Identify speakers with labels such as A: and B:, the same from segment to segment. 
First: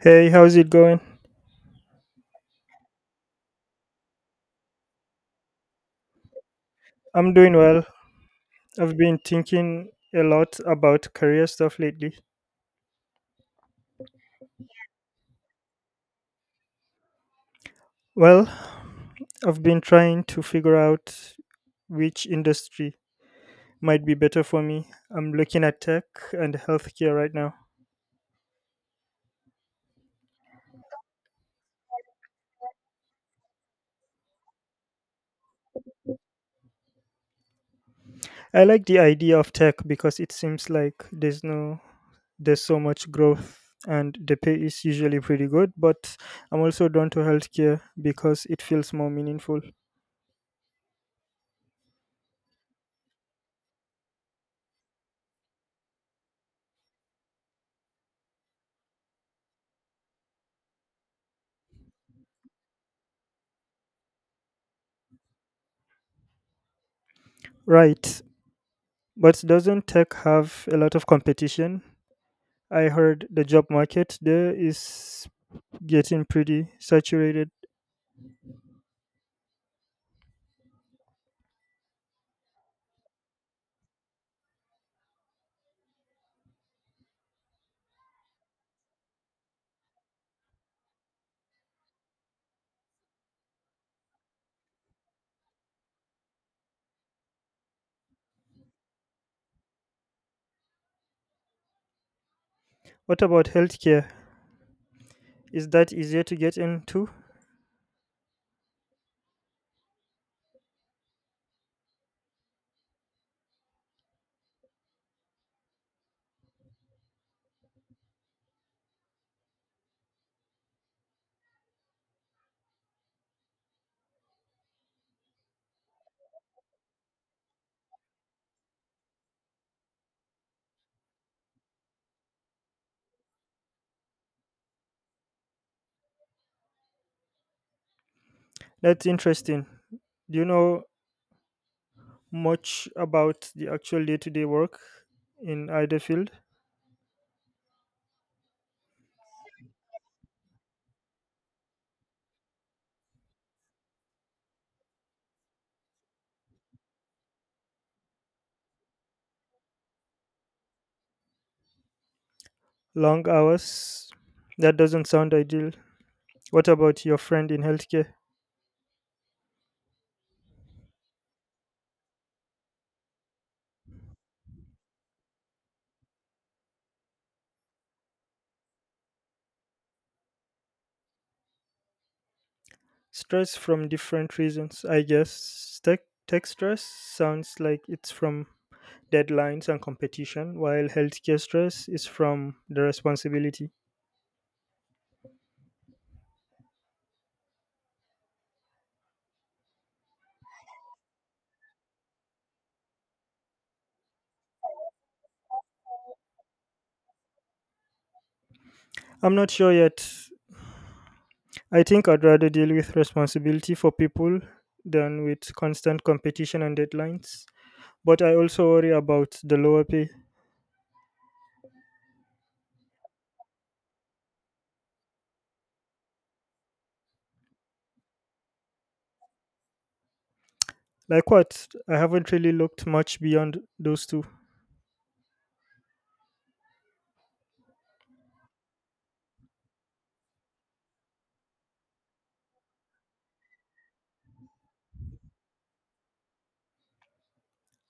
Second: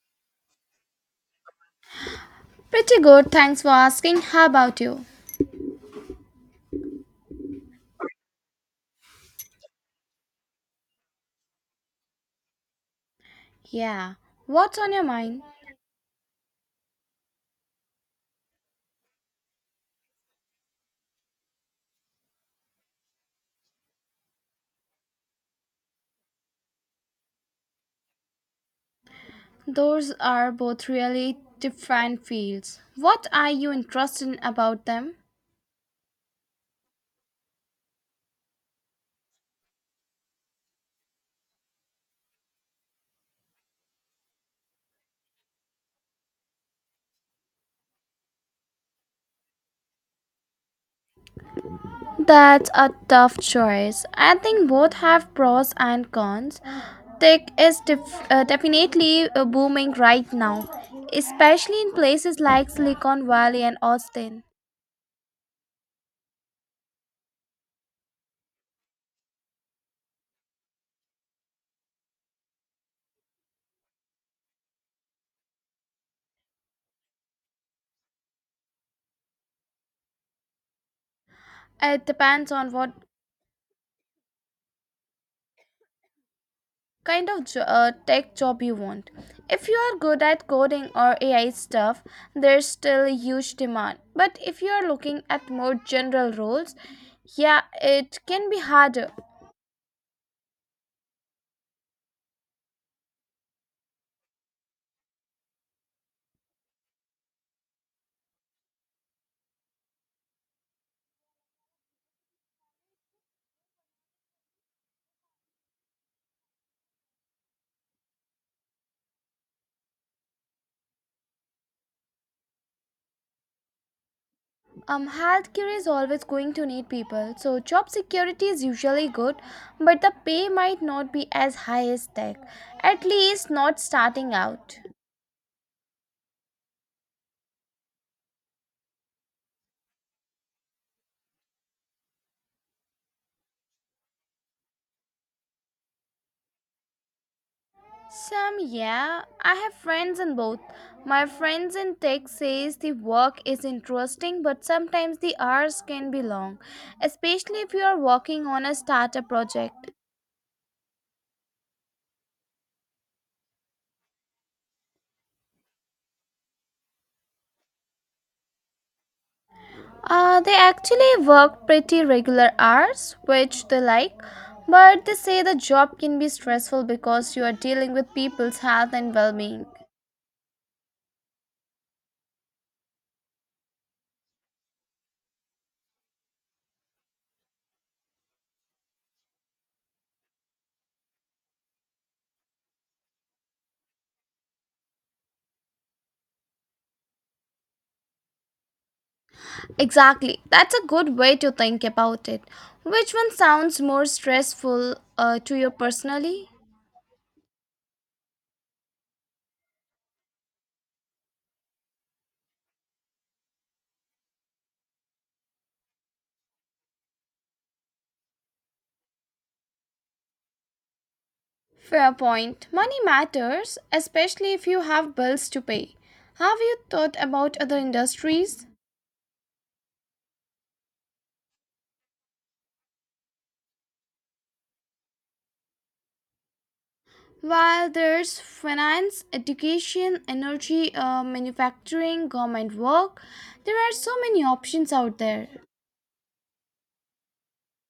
A: Hey, how's it going?
B: Pretty good, thanks for asking. How about you?
A: I'm doing well. I've been thinking a lot about career stuff lately.
B: Yeah, what's on your mind?
A: Well, I've been trying to figure out which industry might be better for me. I'm looking at tech and healthcare right now.
B: Those are both really different fields. What are you interested in about them?
A: I like the idea of tech because it seems like there's no there's so much growth and the pay is usually pretty good, but I'm also drawn to healthcare because it feels more meaningful.
B: That's a tough choice. I think both have pros and cons. Tech is definitely booming right now, especially in places like Silicon Valley and Austin.
A: Right. But doesn't tech have a lot of competition? I heard the job market there is getting pretty saturated.
B: It depends on what kind of tech job you want. If you are good at coding or AI stuff, there's still a huge demand. But if you are looking at more general roles, yeah, it can be harder.
A: What about healthcare? Is that easier to get into?
B: Healthcare is always going to need people, so job security is usually good, but the pay might not be as high as tech, at least not starting out.
A: That's interesting. Do you know much about the actual day to day work in either field?
B: Some, yeah. I have friends in both. My friends in tech says the work is interesting, but sometimes the hours can be long, especially if you are working on a startup project.
A: Long hours? That doesn't sound ideal. What about your friend in healthcare?
B: They actually work pretty regular hours, which they like, but they say the job can be stressful because you are dealing with people's health and well-being.
A: Stress from different reasons, I guess. Tech stress sounds like it's from deadlines and competition, while healthcare stress is from the responsibility.
B: Exactly. That's a good way to think about it. Which one sounds more stressful to you personally?
A: I'm not sure yet. I think I'd rather deal with responsibility for people than with constant competition and deadlines. But I also worry about the lower pay.
B: Fair point. Money matters, especially if you have bills to pay. Have you thought about other industries?
A: Like what? I haven't really looked much beyond those two.
B: While there's finance, education, energy, manufacturing, government work, there are so many options out there.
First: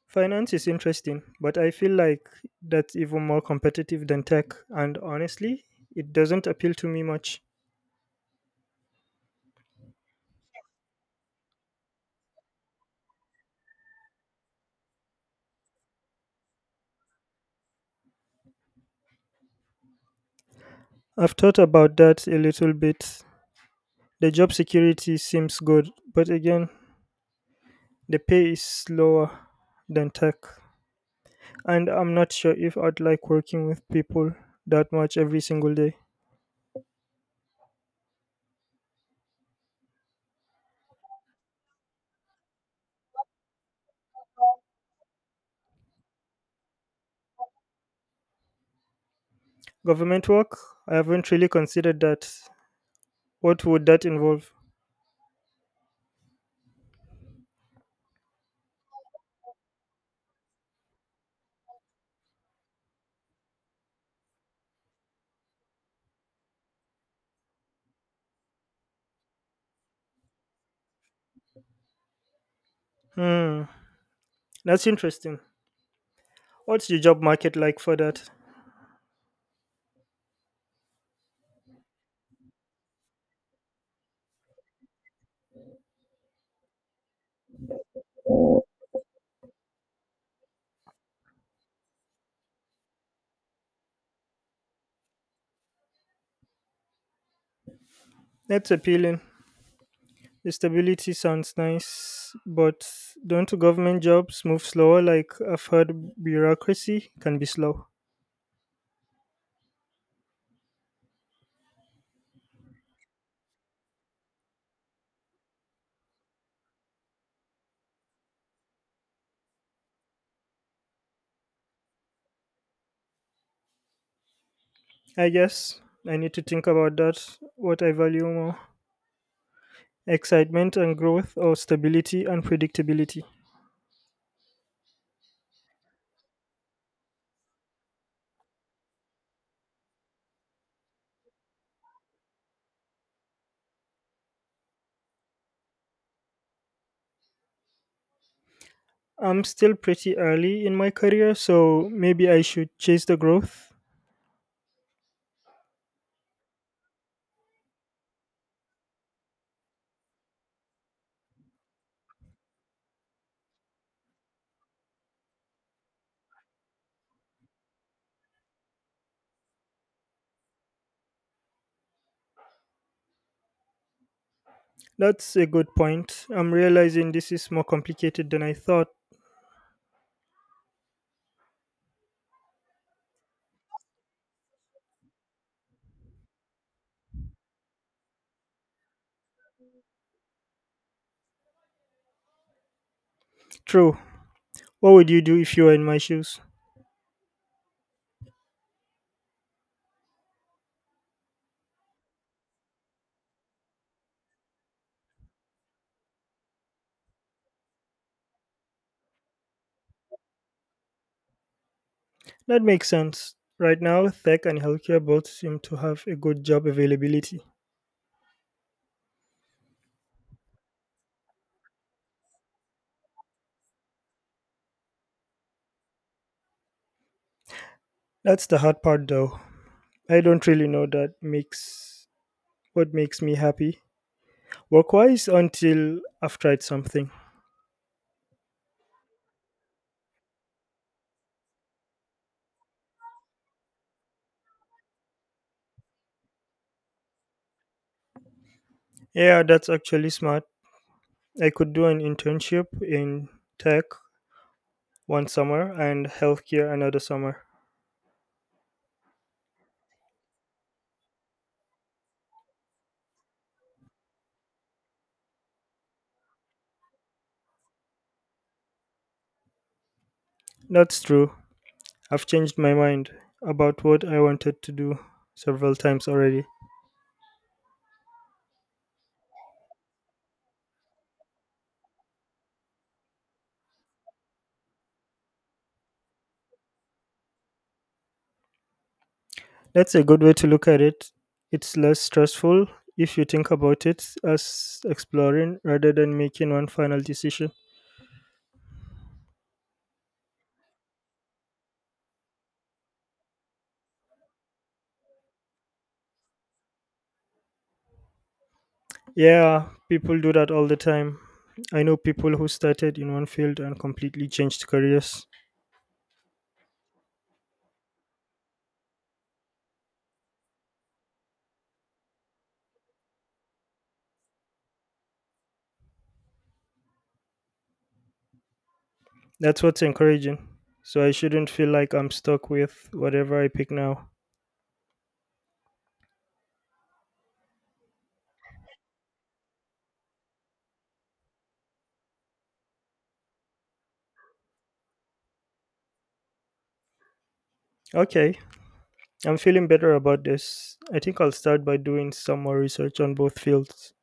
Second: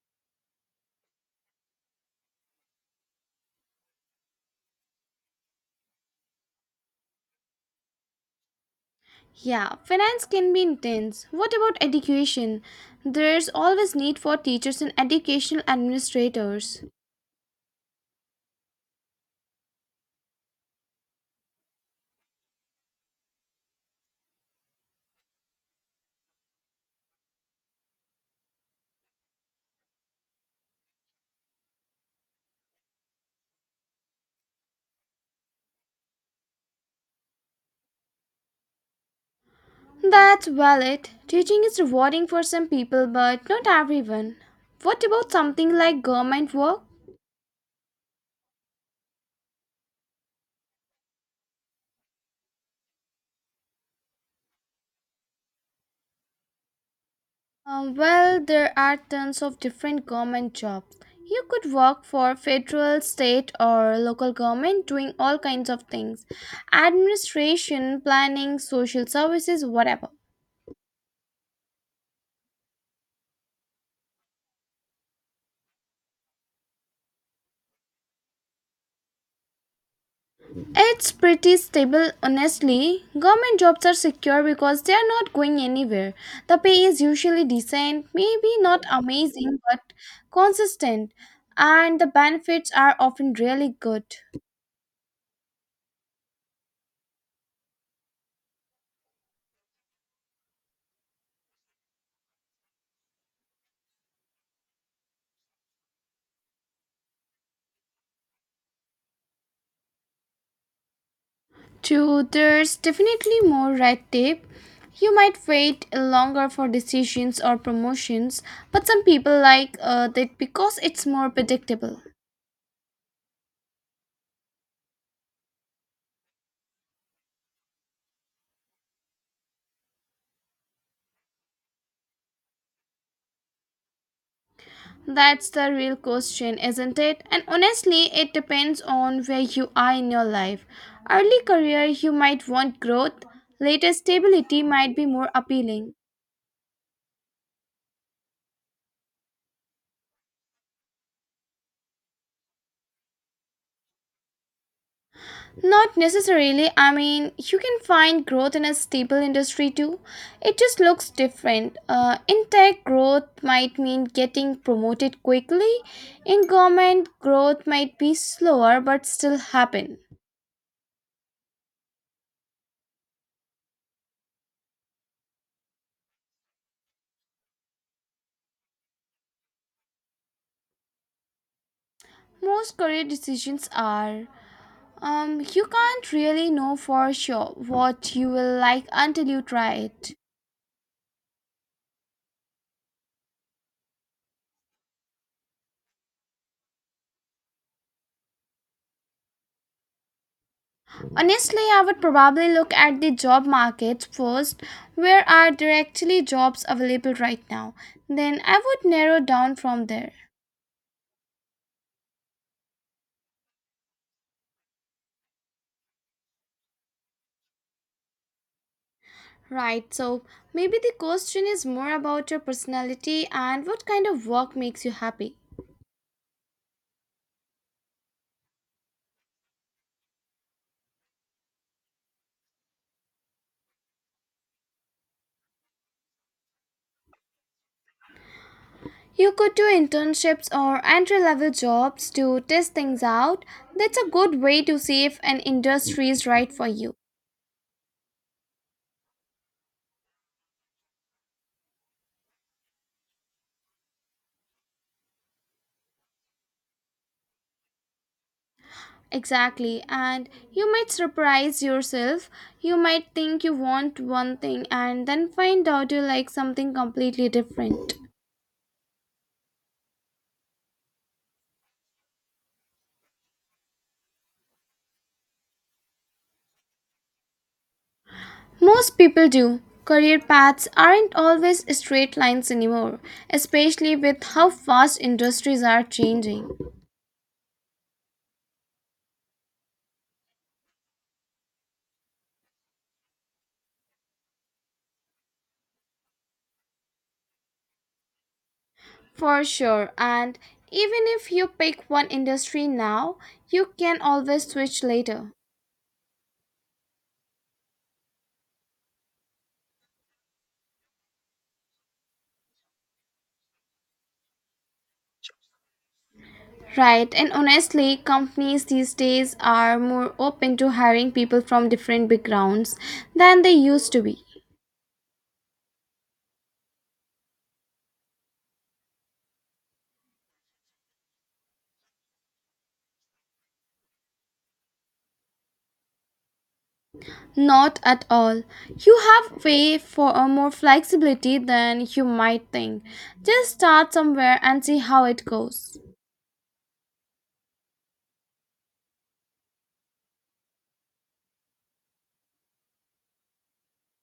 A: Finance is interesting, but I feel like that's even more competitive than tech, and honestly, it doesn't appeal to me much.
B: Yeah, finance can be intense. What about education? There's always need for teachers and educational administrators.
A: I've thought about that a little bit. The job security seems good, but again, the pay is lower than tech. And I'm not sure if I'd like working with people that much every single day.
B: That's valid. Teaching is rewarding for some people, but not everyone. What about something like government work?
A: Government work? I haven't really considered that. What would that involve?
B: Well, there are tons of different government jobs. You could work for federal, state, or local government doing all kinds of things: administration, planning, social services, whatever.
A: Hmm, that's interesting. What's the job market like for that?
B: It's pretty stable, honestly. Government jobs are secure because they are not going anywhere. The pay is usually decent, maybe not amazing, but consistent, and the benefits are often really good.
A: That's appealing. The stability sounds nice, but don't government jobs move slower? Like I've heard bureaucracy can be slow.
B: Two, there's definitely more red tape. You might wait longer for decisions or promotions, but some people like that because it's more predictable.
A: I guess I need to think about that, what I value more, excitement and growth, or stability and predictability.
B: That's the real question, isn't it? And honestly, it depends on where you are in your life. Early career, you might want growth, later, stability might be more appealing.
A: I'm still pretty early in my career, so maybe I should chase the growth.
B: Not necessarily, I mean, you can find growth in a stable industry too. It just looks different. In tech, growth might mean getting promoted quickly, in government, growth might be slower but still happen.
A: That's a good point. I'm realizing this is more complicated than I thought.
B: Most career decisions are. You can't really know for sure what you will like until you try it.
A: True. What would you do if you were in my shoes?
B: Honestly, I would probably look at the job market first. Where are there actually jobs available right now? Then I would narrow down from there.
A: That makes sense. Right now, tech and healthcare both seem to have a good job availability.
B: Right, so maybe the question is more about your personality and what kind of work makes you happy.
A: That's the hard part though. I don't really know that makes what makes me happy work-wise until I've tried something.
B: You could do internships or entry level jobs to test things out. That's a good way to see if an industry is right for you.
A: Yeah, that's actually smart. I could do an internship in tech one summer and healthcare another summer.
B: Exactly, and you might surprise yourself. You might think you want one thing and then find out you like something completely different.
A: That's true. I've changed my mind about what I wanted to do several times already.
B: Most people do. Career paths aren't always straight lines anymore, especially with how fast industries are changing.
A: That's a good way to look at it. It's less stressful if you think about it as exploring rather than making one final decision.
B: For sure, and even if you pick one industry now, you can always switch later.
A: Yeah, people do that all the time. I know people who started in one field and completely changed careers.
B: Right, and honestly, companies these days are more open to hiring people from different backgrounds than they used to be.
A: That's what's encouraging. So I shouldn't feel like I'm stuck with whatever I pick now.
B: Not at all. You have way for a more flexibility than you might think. Just start somewhere and see how it goes.
A: Okay, I'm feeling better about this. I think I'll start by doing some more research on both fields.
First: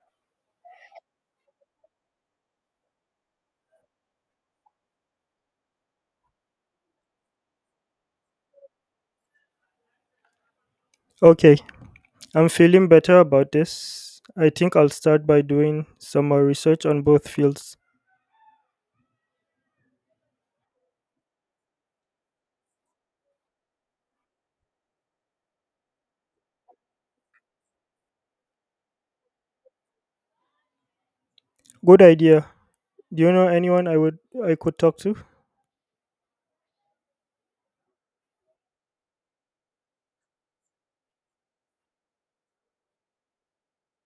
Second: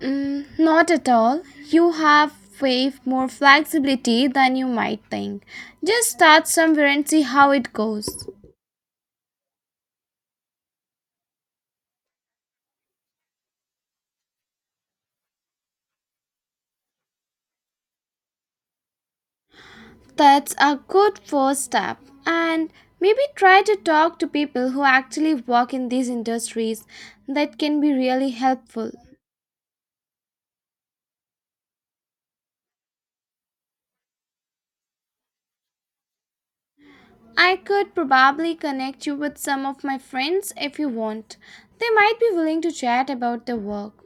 B: Mm, not at all. You have way more flexibility than you might think. Just start somewhere and see how it goes.
A: Okay, I'm feeling better about this. I think I'll start by doing some more research on both fields.
B: That's a good first step. And maybe try to talk to people who actually work in these industries. That can be really helpful.
A: Good idea. Do you know anyone I could talk to?
B: I could probably connect you with some of my friends if you want. They might be willing to chat about their work.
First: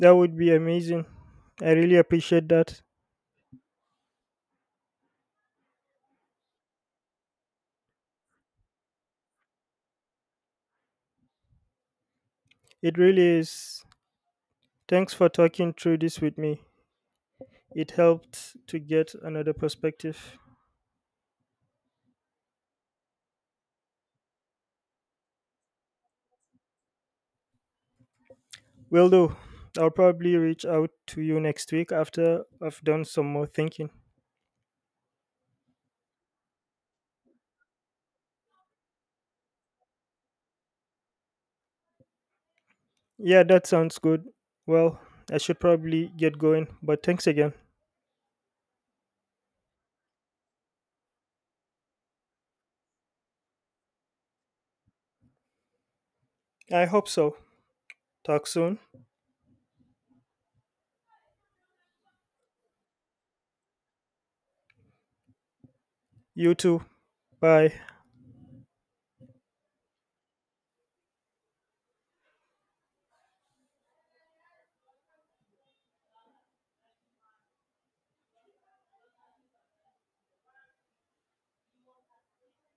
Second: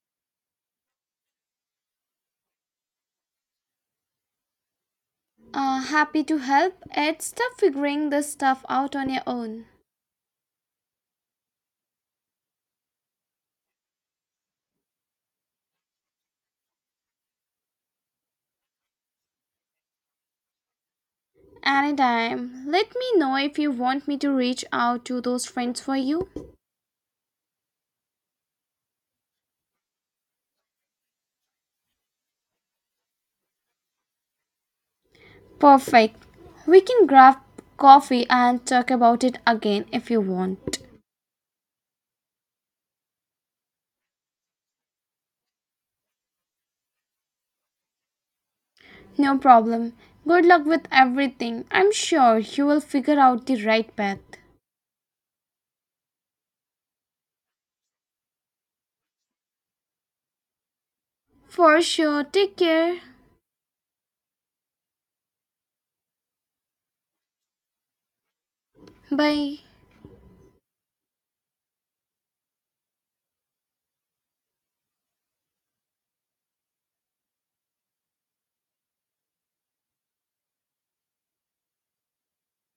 A: That would be amazing. I really appreciate that.
B: Happy to help. It's tough figuring this stuff out on your own.
A: It really is. Thanks for talking through this with me. It helped to get another perspective.
B: Anytime, let me know if you want me to reach out to those friends for you.
A: Will do. I'll probably reach out to you next week after I've done some more thinking.
B: Perfect. We can grab coffee and talk about it again if you want.
A: Yeah, that sounds good. Well, I should probably get going, but thanks again.
B: No problem. Good luck with everything. I'm sure you will figure out the right path.
A: I hope so. Talk soon.
B: For sure. Take care.
A: You too. Bye.
B: Bye.